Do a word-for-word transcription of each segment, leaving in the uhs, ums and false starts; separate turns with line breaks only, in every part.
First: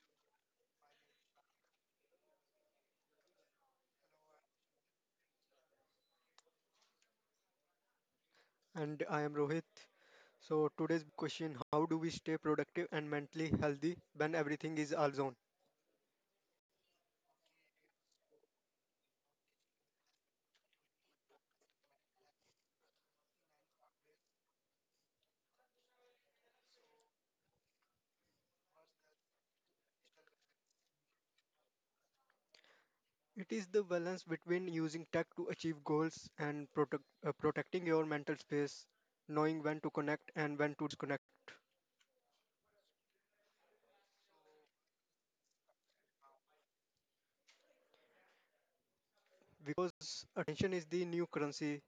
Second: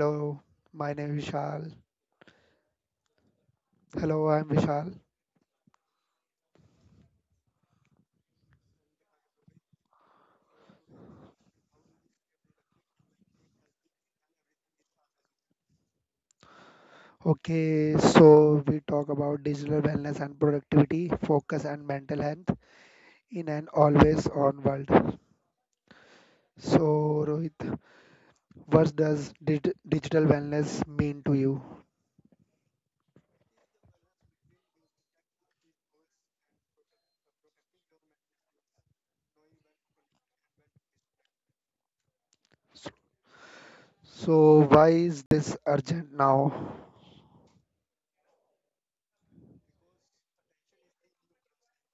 hello, my name is Vishal. Hello, I'm Vishal.
And I am Rohit. So today's question: how do we stay productive and mentally healthy when everything is all zone?
Okay, so we talk about digital wellness and productivity, focus and mental health in an always on world. So, Rohit, what does dig- digital wellness mean to you?
It is the balance between using tech to achieve goals and protect, uh, protecting your mental space, knowing when to connect and when to disconnect.
So, why is this urgent now?
Because attention is the new currency,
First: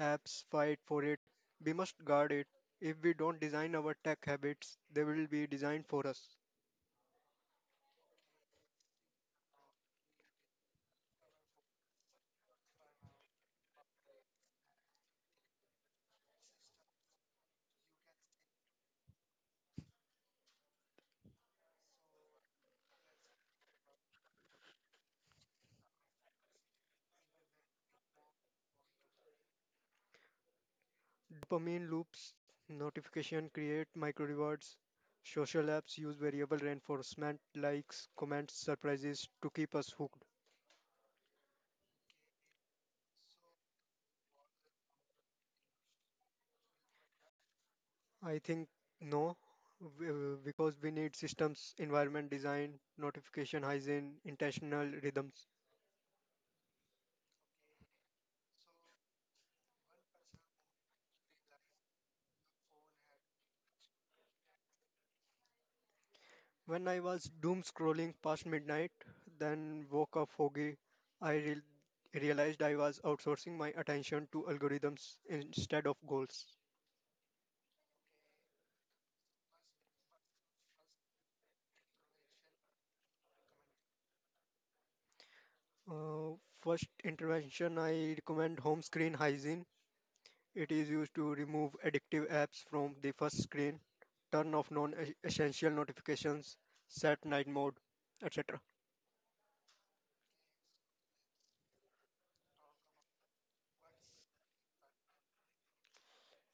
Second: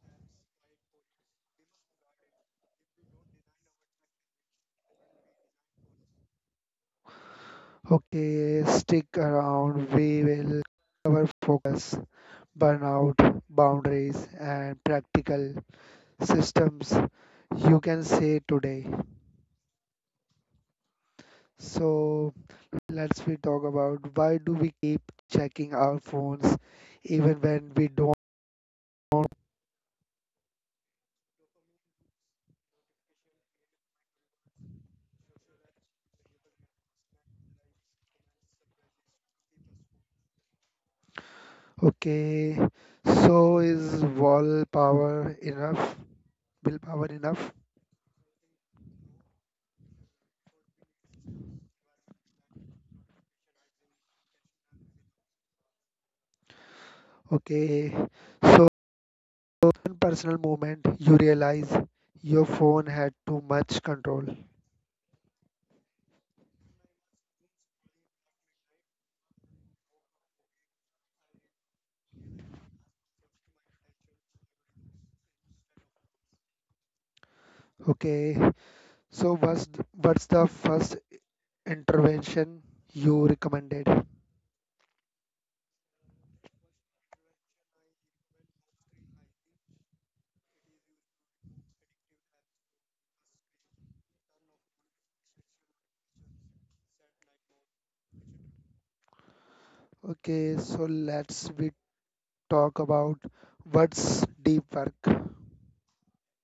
apps fight for it. We must guard it. If we don't design our tech habits, they will be designed for us.
Okay, stick around. We will cover focus, burnout, boundaries, and practical systems you can say today. So let's we talk about why do we keep checking our phones even when we don't
Dopamine loops, notification create micro rewards. Social apps use variable reinforcement, likes, comments, surprises to keep us hooked.
okay so is wall power enough will power enough?
I think no, w- because we need systems, environment design, notification hygiene, intentional rhythms.
Okay so in personal moment you realize your phone had too much control.
When I was doom scrolling past midnight, then woke up foggy, I real realized I was outsourcing my attention to algorithms instead of goals.
Okay so what's what's the first intervention you recommended?
Uh, First intervention, I recommend home screen hygiene. It is used to remove addictive apps from the first screen, turn off non essential notifications, set night mode, et cetera.
Okay so let's we talk about what's deep work.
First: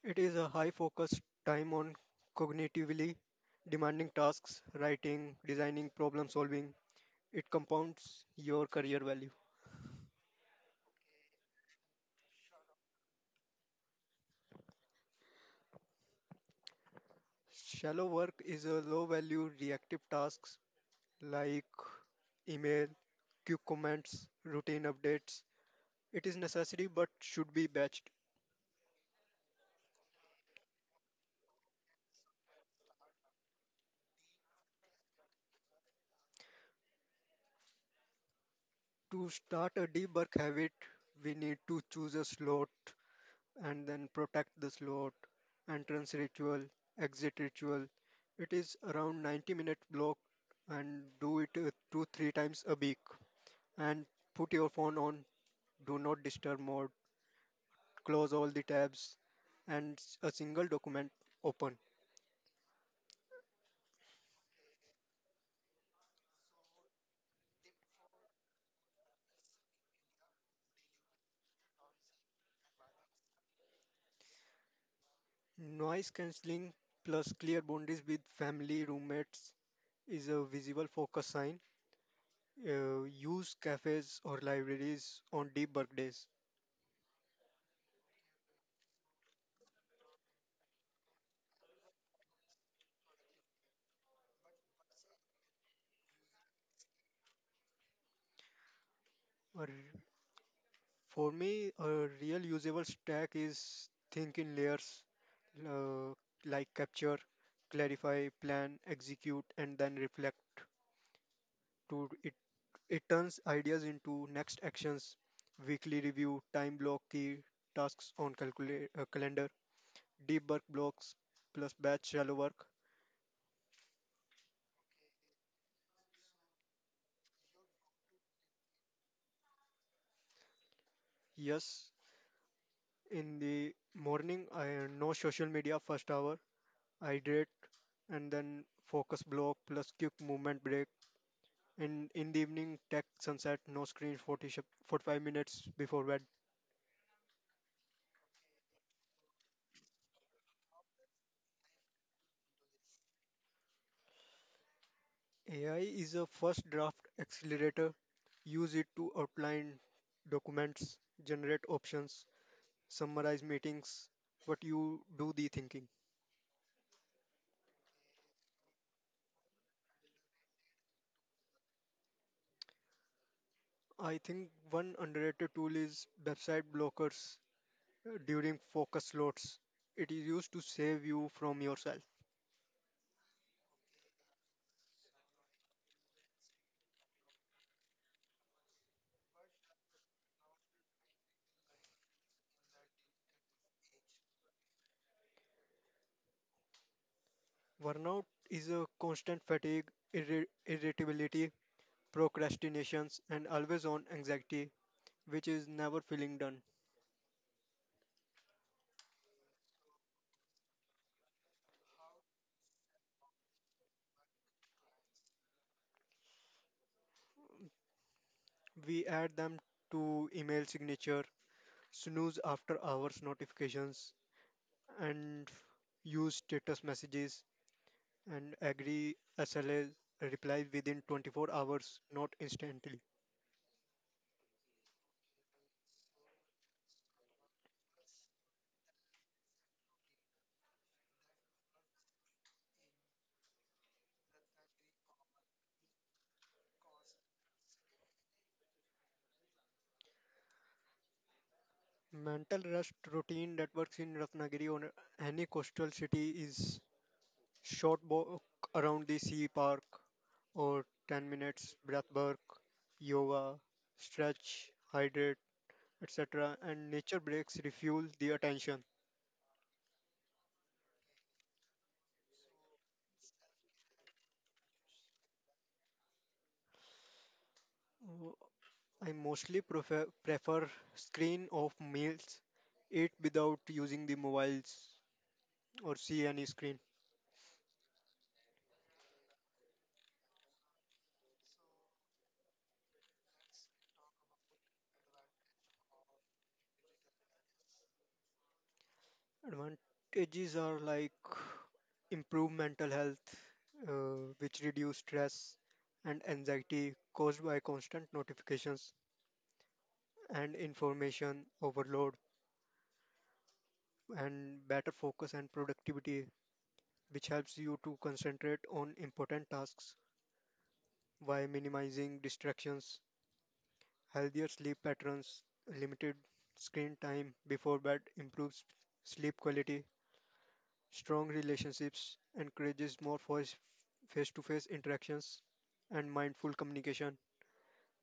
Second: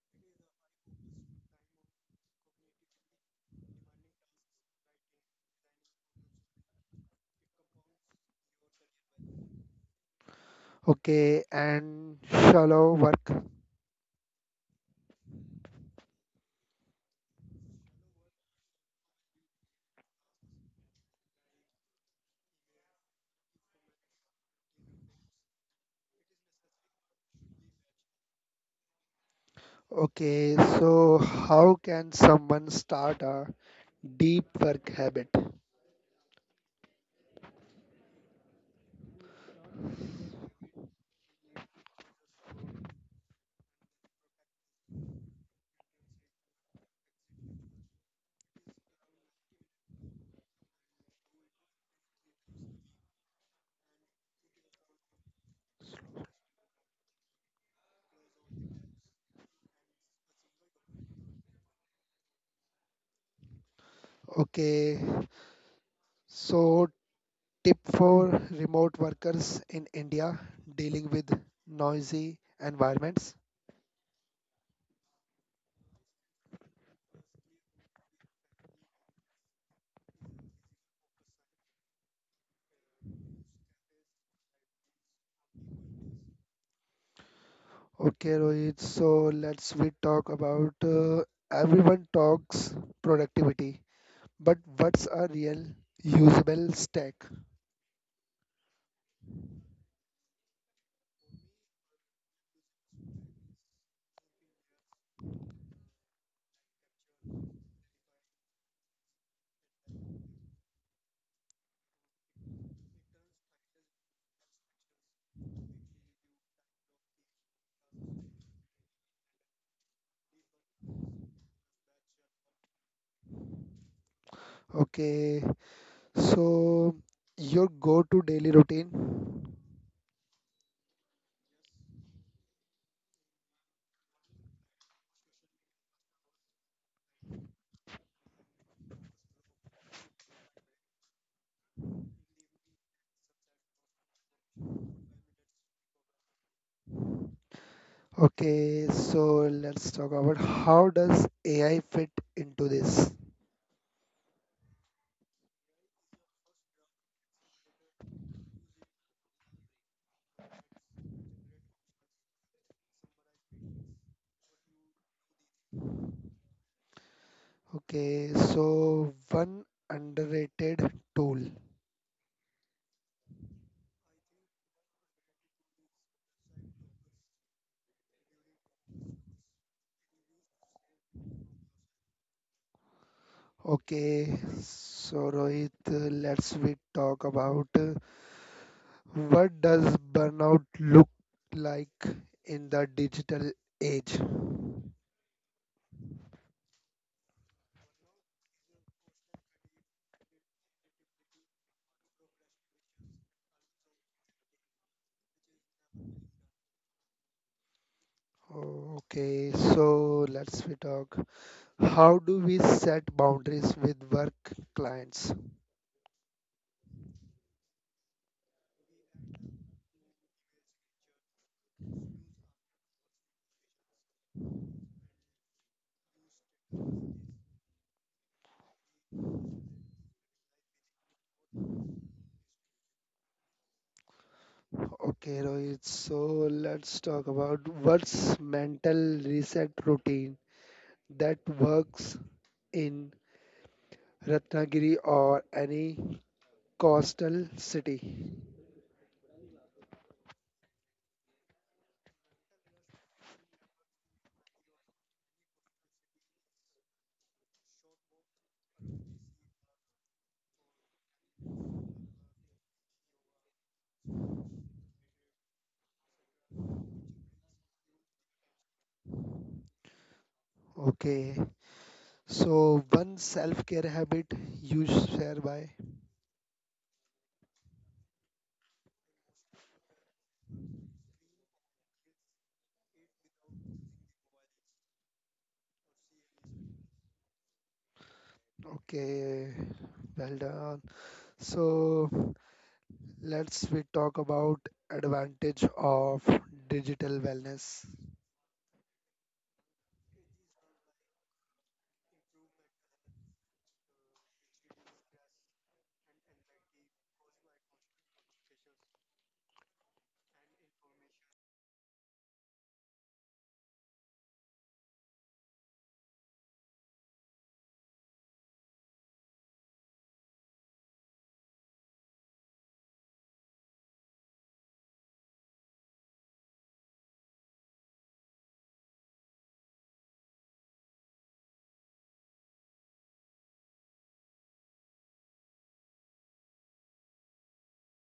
It is a high focus time on cognitively demanding tasks, writing, designing, problem solving. It compounds your career value.
Okay, and shallow work.
Shallow work is a low value reactive tasks like email, quick comments, routine updates. It is necessary but should be batched.
Okay, so how can someone start a deep work habit?
To start a debug habit, we need to choose a slot and then protect the slot, entrance ritual, exit ritual. It is around ninety minute block and do it uh, two three times a week, and put your phone on do not disturb mode, close all the tabs and s- a single document open.
Okay, so tip for remote workers in India dealing with noisy environments.
Noise cancelling plus clear boundaries with family roommates is a visible focus sign. Uh, use cafes or libraries on deep work days.
Okay, Rohit, so let's we talk about uh, everyone talks productivity, but what's a real usable stack?
Or For me, a real usable stack is think in layers, uh, like capture, clarify, plan, execute, and then reflect. To it, it turns ideas into next actions, weekly review, time block key tasks on calcula- uh, calendar, deep work blocks plus batch shallow work.
Okay. So, your go-to daily routine?
Yes, in the morning, I no social media first hour, hydrate, and then focus block plus quick movement break. And in the evening, tech sunset, no screens forty sh- forty-five minutes before bed.
Okay, so let's talk about how does A I fit into this?
A I is a first draft accelerator. Use it to outline documents, generate options, summarize meetings, but you do the thinking.
Okay, so one underrated tool.
I think one underrated tool is website blockers uh, during focus slots. It is used to save you from yourself.
Okay, so Rohit, uh, let's we talk about uh, what does burnout look like in the digital age?
Burnout is a constant fatigue, irri- irritability, procrastinations, and always on anxiety, which is never feeling done.
Okay, so let's we talk. How do we set boundaries with work clients?
We add them to email signature, snooze after hours notifications, and use status messages and agree S L A replies within twenty-four hours, not instantly.
Okay, Rohit. So let's talk about what's mental reset routine that works in Ratnagiri or any coastal city.
Mental rest routine that works in Ratnagiri or any coastal city is short walk around the sea park, or ten minutes breath work, yoga, stretch, hydrate, et cetera. And nature breaks refuel the attention.
Okay. So one self-care habit you share by.
Uh, I mostly prefer, prefer screen off meals, eat without using the mobiles or see any screen.
Okay. Well done. So let's we talk about advantage of digital wellness.
Advantages are like improve mental health, uh, which reduce stress and anxiety caused by constant notifications and information overload, and better focus and productivity, which helps you to concentrate on important tasks while minimizing distractions. Healthier sleep patterns, limited screen time before bed improves sleep quality. Strong relationships encourages more face to face interactions and mindful communication.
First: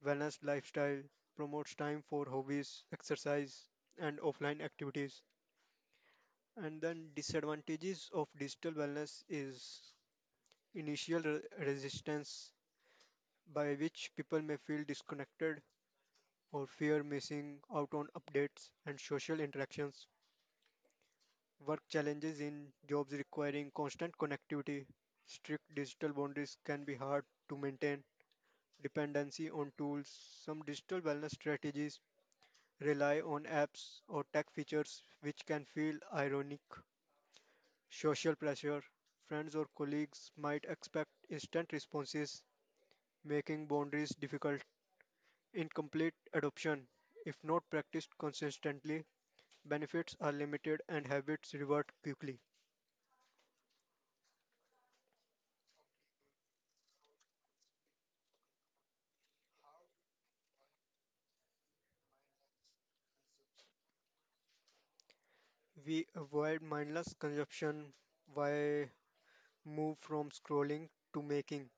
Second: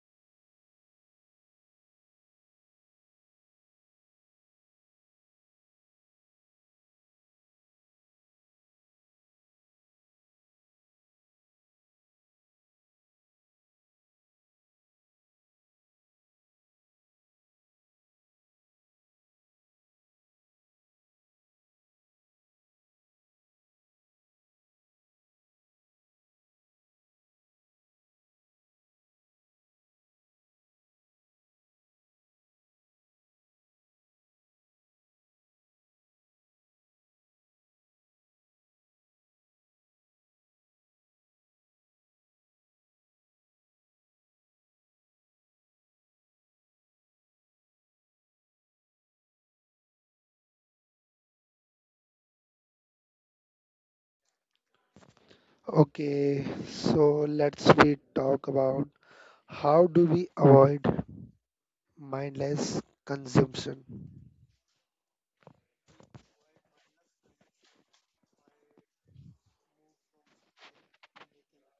Balanced lifestyle promotes time for hobbies, exercise, and offline activities. And then disadvantages of digital wellness is initial re- resistance, by which people may feel disconnected or fear missing out on updates and social interactions. Work challenges in jobs requiring constant connectivity, strict digital boundaries can be hard to maintain, dependency on tools, some digital wellness strategies rely on apps or tech features which can feel ironic, social pressure, friends or colleagues might expect instant responses, making boundaries difficult. Incomplete adoption, if not practiced consistently, benefits are limited and habits revert quickly.
Okay, so let's we talk about how do we avoid mindless consumption?
We avoid mindless consumption by move from scrolling to making.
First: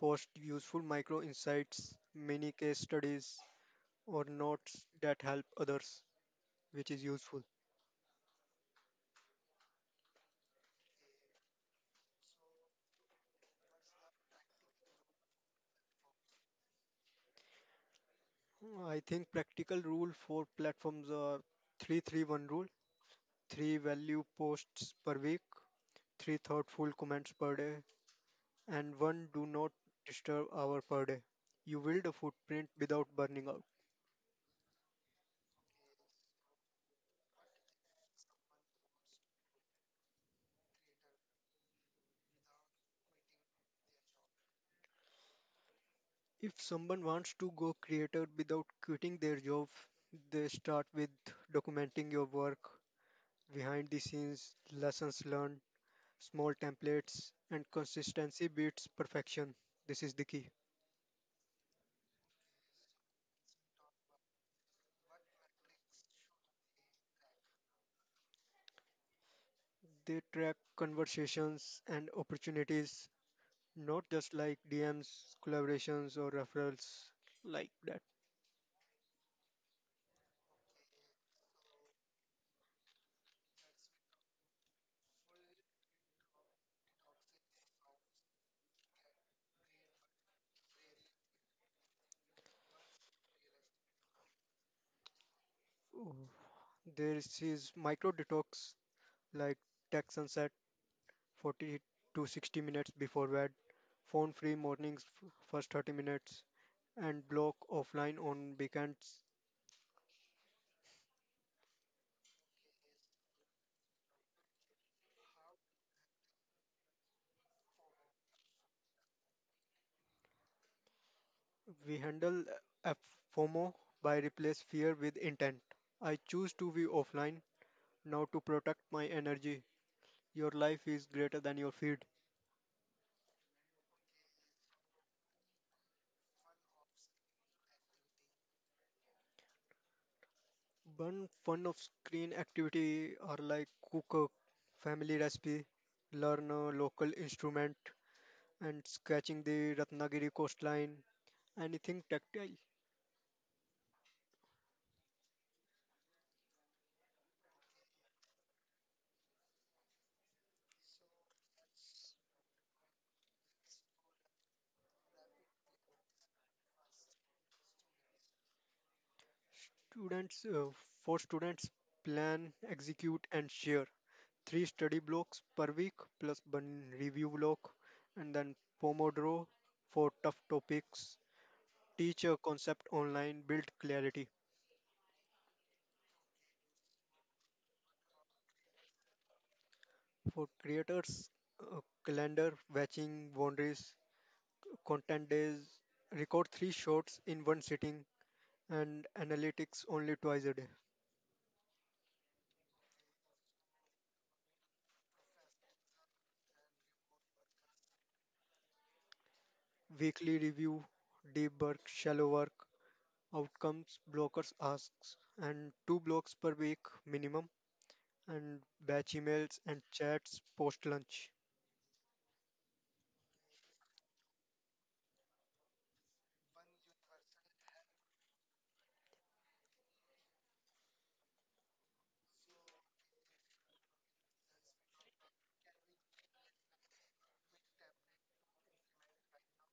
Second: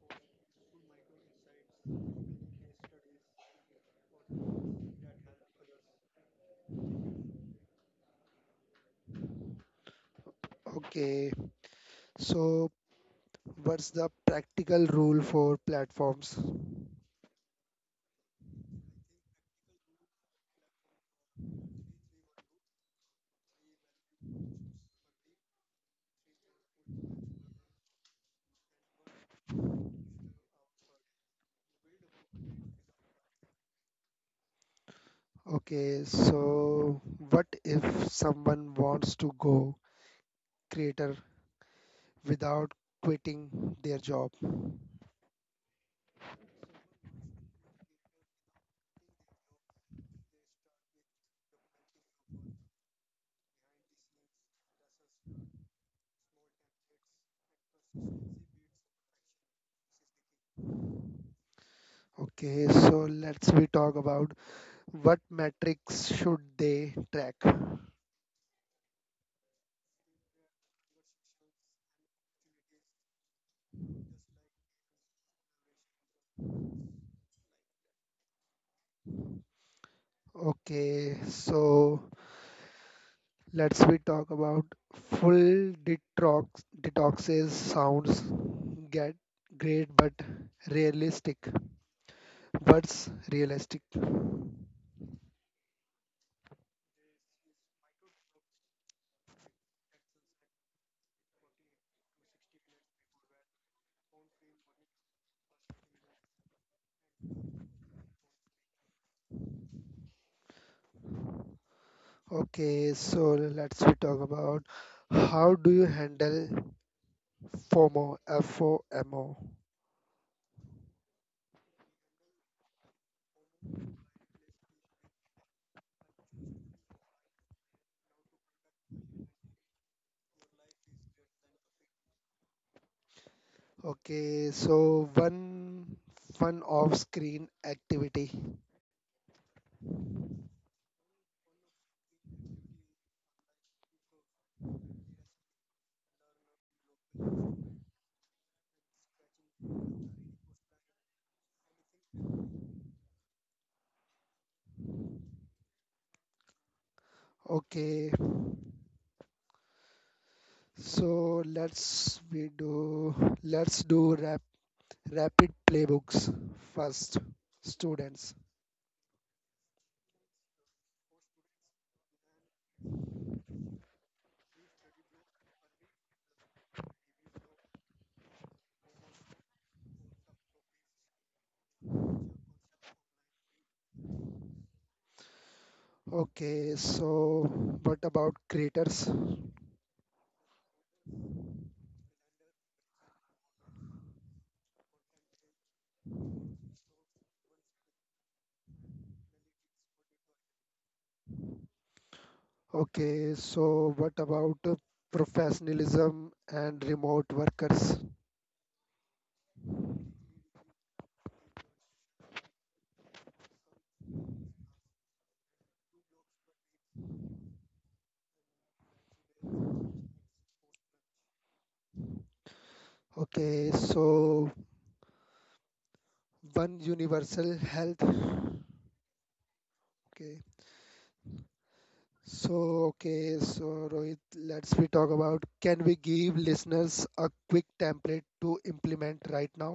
Post useful micro insights, mini case studies, or notes that help others, which is useful.
Okay, so what's the practical rule for platforms?
I think practical rule for platforms are three three one rule, three value posts per week, three thoughtful comments per day, and one do not disturb hour per day. You build a footprint without burning out.
Okay, so what if someone wants to go creator without quitting their job?
If someone wants to go creator without quitting their job, they start with documenting your work, behind the scenes, lessons learned, small templates, and consistency beats perfection. This is the key.
Okay, so let's we talk about what metrics should they track.
They track conversations and opportunities, not just like D Ms, collaborations, or referrals like that.
Okay, so Let's we talk about full detox. Detoxes sounds get great but realistic. What's realistic?
Oh. There is micro detox like tech sunset forty to sixty minutes before bed, phone free mornings f- first thirty minutes, and block offline on weekends.
Okay, so let's we talk about how do you handle FOMO, F O M O.
We handle a FOMO by replace fear with intent. I choose to be offline now to protect my energy. Your life is greater than your feed.
Okay, so one fun off-screen activity.
One fun of screen activity are like cook a family recipe, learn a local instrument, and sketching the Ratnagiri coastline, anything tactile.
Okay, so let's we do let's do rap rapid playbooks first students.
Students, uh, for students, plan, execute, and share. Three study blocks per week plus one review block, and then Pomodoro for tough topics. Teach a concept online, build clarity.
Okay so what about creators?
For creators, uh, calendar, batching, boundaries, content days, record three shots in one sitting, and analytics only twice a day.
Okay so what about uh, professionalism and remote workers?
Weekly review, deep work, shallow work, outcomes blockers asks, and two blocks per week minimum, and batch emails and chats post lunch.
Okay so one universal health okay so okay so Rohit, let's we talk about, can we give listeners a quick template to implement right now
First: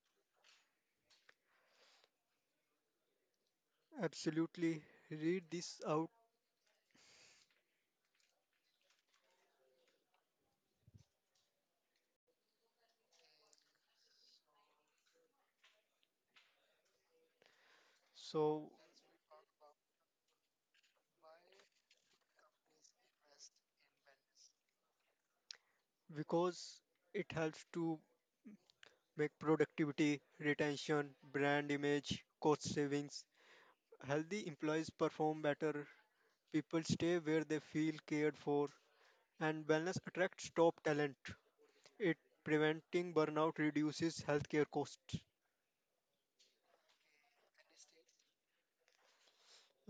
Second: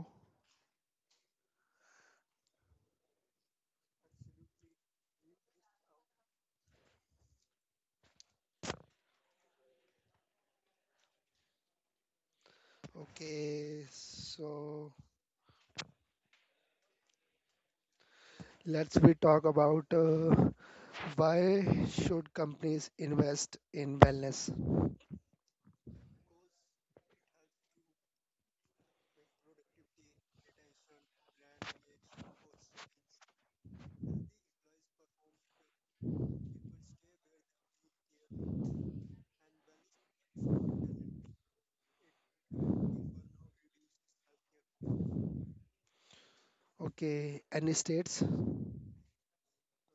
Absolutely, read this out.
okay so
So
Let's we talk about uh, why should companies invest in wellness?
because it helps to make productivity retention brand image cost savings, healthy employees perform better, people stay where they feel cared for, and wellness attracts top talent. It preventing burnout reduces healthcare costs.
Okay, any states?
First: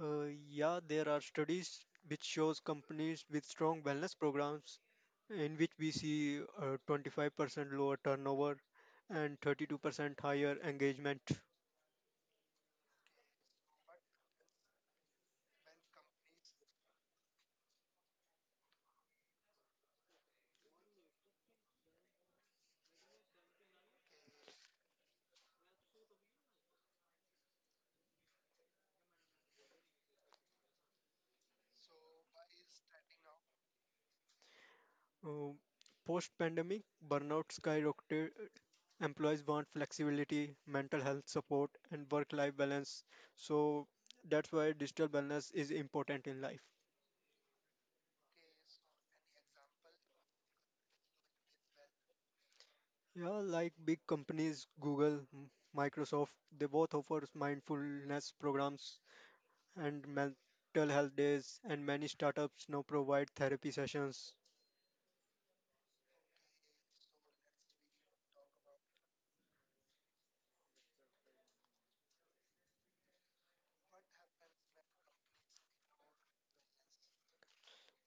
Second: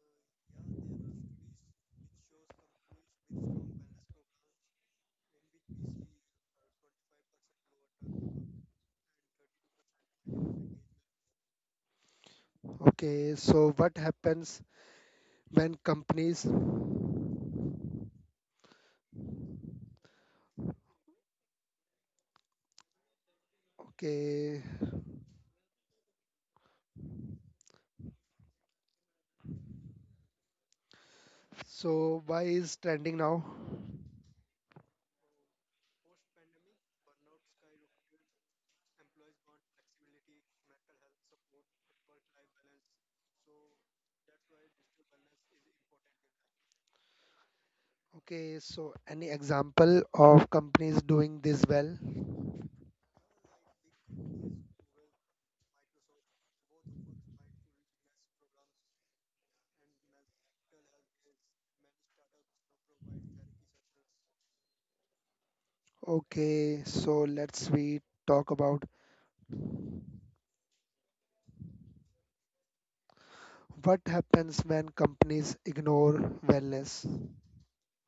Uh, yeah, there are studies which shows companies with strong wellness programs in which we see uh, twenty-five percent lower turnover and thirty-two percent higher engagement.
Okay, so what happens when companies? Okay, so why is trending now?
Um, Post-pandemic, burnout skyrocketed. Employees want flexibility, mental health support, and work-life balance. So that's why digital wellness is important in life.
Okay, so any example of companies doing this well?
Yeah, like big companies, Google, M- Microsoft, they both offer mindfulness programs and mental health days, and many startups now provide therapy sessions.
Okay, so let's we talk about what happens when companies ignore wellness.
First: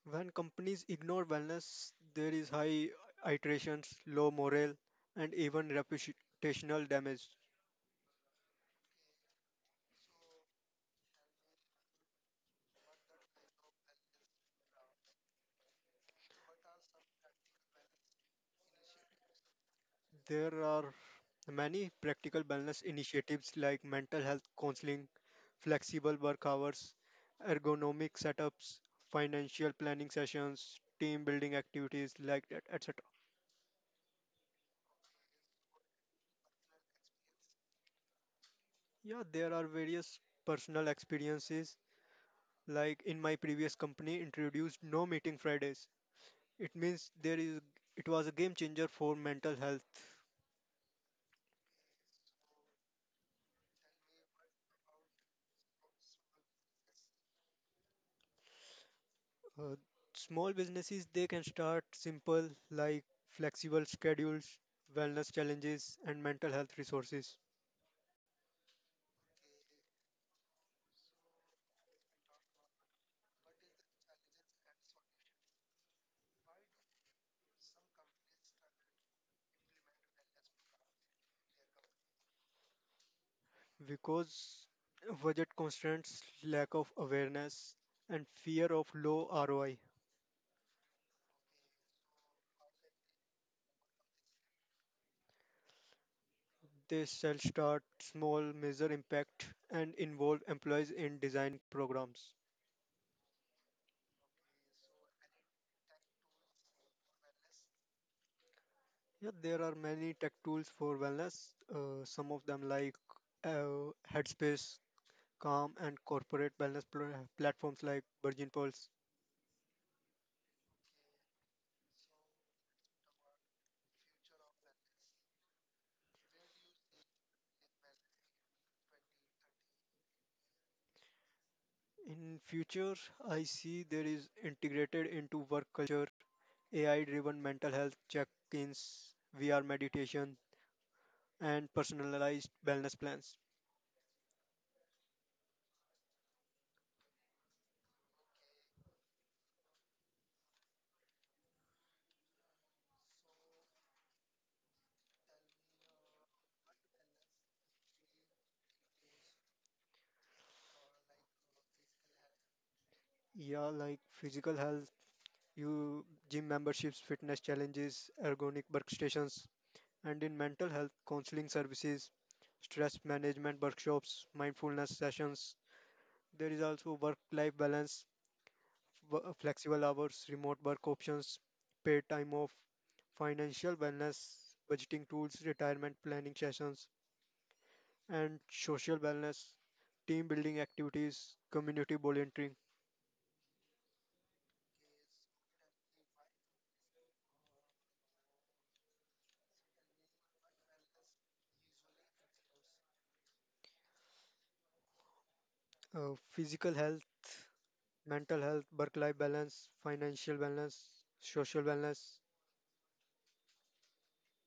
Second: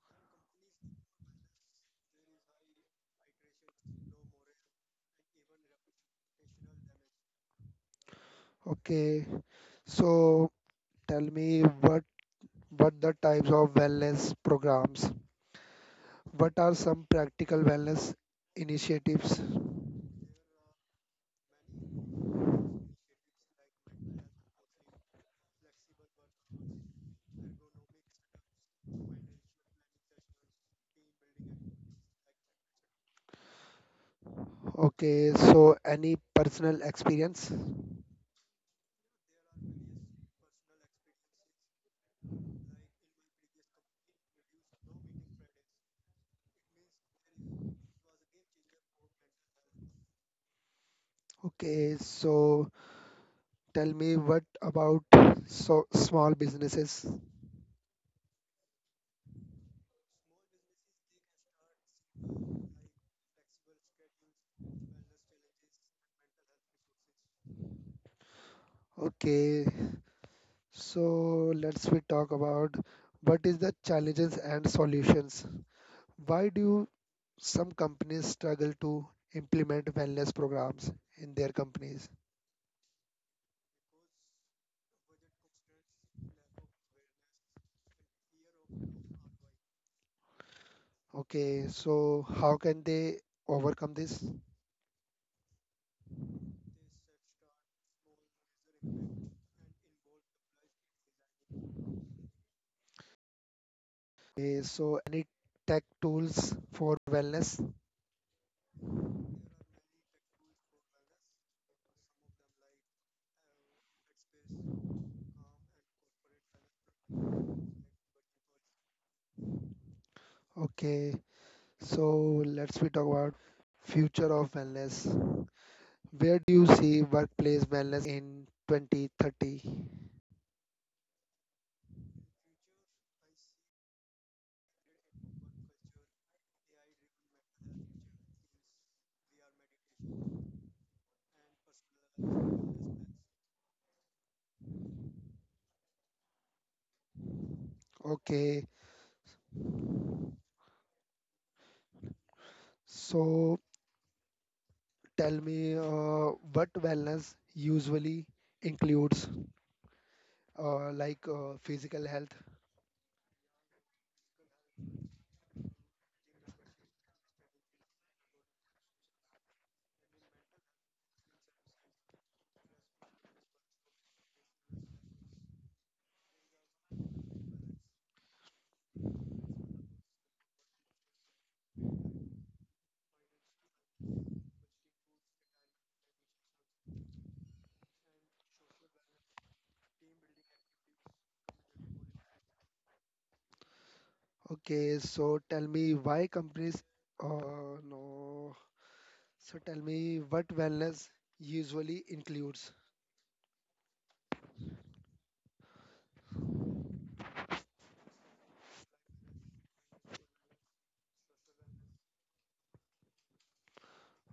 When companies ignore wellness, there is high iterations, low morale, and even reputational damage.
Okay, so tell me what What the types of wellness programs? What are some practical wellness initiatives?
There are many practical wellness initiatives like mental health counseling, flexible work hours, ergonomic setups, financial planning sessions, team building activities like that, et cetera.
Okay, so any personal experience?
Yeah, there are various personal experiences like in my previous company introduced no meeting fridays. It means there is, it was a game changer for mental health.
Okay, so tell me what about so small businesses?
uh, Small businesses, they can start simple like flexible schedules, wellness challenges, and mental health resources.
Okay, so let's we talk about what is the challenges and solutions? Why do some companies struggle to implement wellness programs in their companies?
Because budget constraints, lack of awareness, and fear of low R O I,
Okay, so how can they overcome this?
they shall start small, measure impact, and involve employees in design programs.
Okay, so any tech tools for wellness?
Yeah, there are many tech tools for wellness. Uh, some of them like uh, Headspace, Calm, and corporate wellness pl- platforms like Virgin Pulse.
Okay, so let's we talk about future of wellness. Where do you see workplace wellness in twenty thirty?
In future, I see there is integrated into work culture, A I-driven mental health check-ins, V R meditation, and personalized wellness plans.
Okay, so tell me uh, what wellness usually includes, uh, like uh, physical health.
Yeah, like physical health, you gym memberships, fitness challenges, ergonomic workstations, and in mental health counseling services, stress management workshops, mindfulness sessions. There is also work life balance, w- flexible hours, remote work options, paid time off, financial wellness, budgeting tools, retirement planning sessions, and social wellness, team building activities, community volunteering,
Okay, so tell me why companies. Uh, no. So tell me what wellness usually includes.
uh, physical health, mental health, work life balance, financial wellness, social wellness.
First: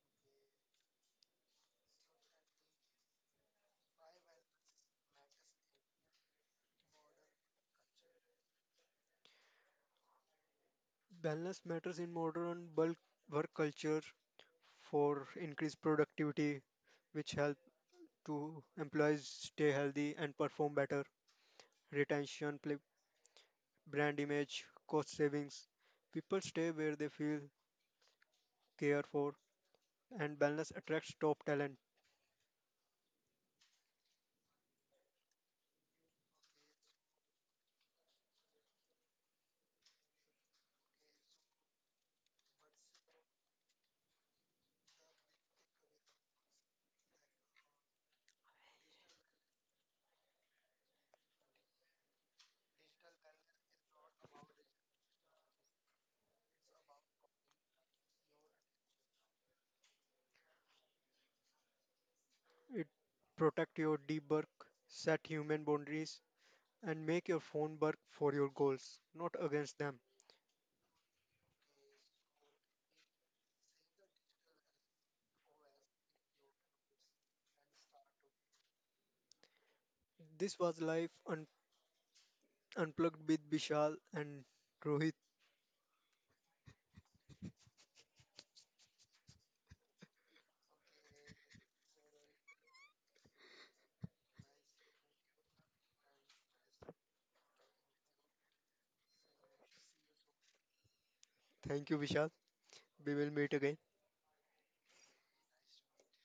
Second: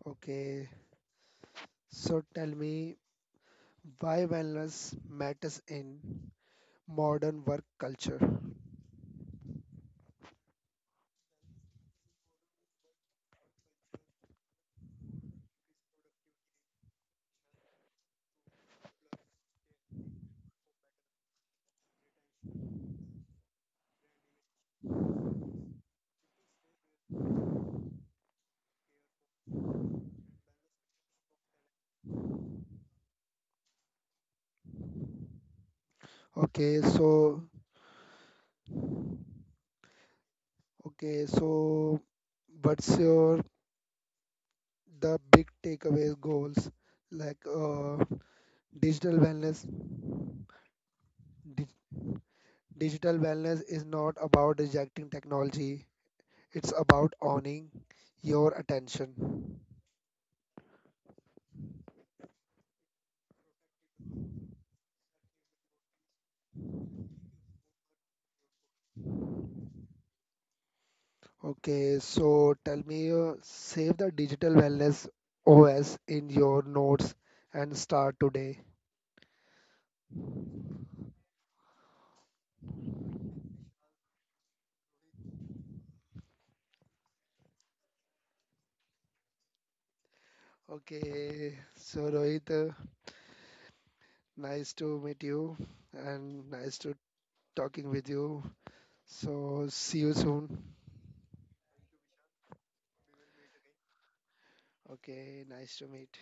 Okay. So tell me why wellness matters in modern work culture.
Balance matters in modern bulk work culture for increased productivity, which help to employees stay healthy and perform better. Retention, pl- brand image, cost savings. People stay where they feel cared for, and balance attracts top talent.
Okay, so okay, so what's your the big takeaway goals like uh, digital wellness? Di- Digital wellness is not about rejecting technology. It's about owning your attention.
It protect your deep work, set human boundaries, and make your phone work for your goals, not against them.
Okay, so tell me, uh, save the digital wellness O S in your notes and start today.
This was Life un- Unplugged with Vishal and Rohit.
Okay, so Rohit, uh, nice to meet you and nice to talking with you. So see you soon.
Thank you, Vishal. We will meet again.
Okay, nice to meet.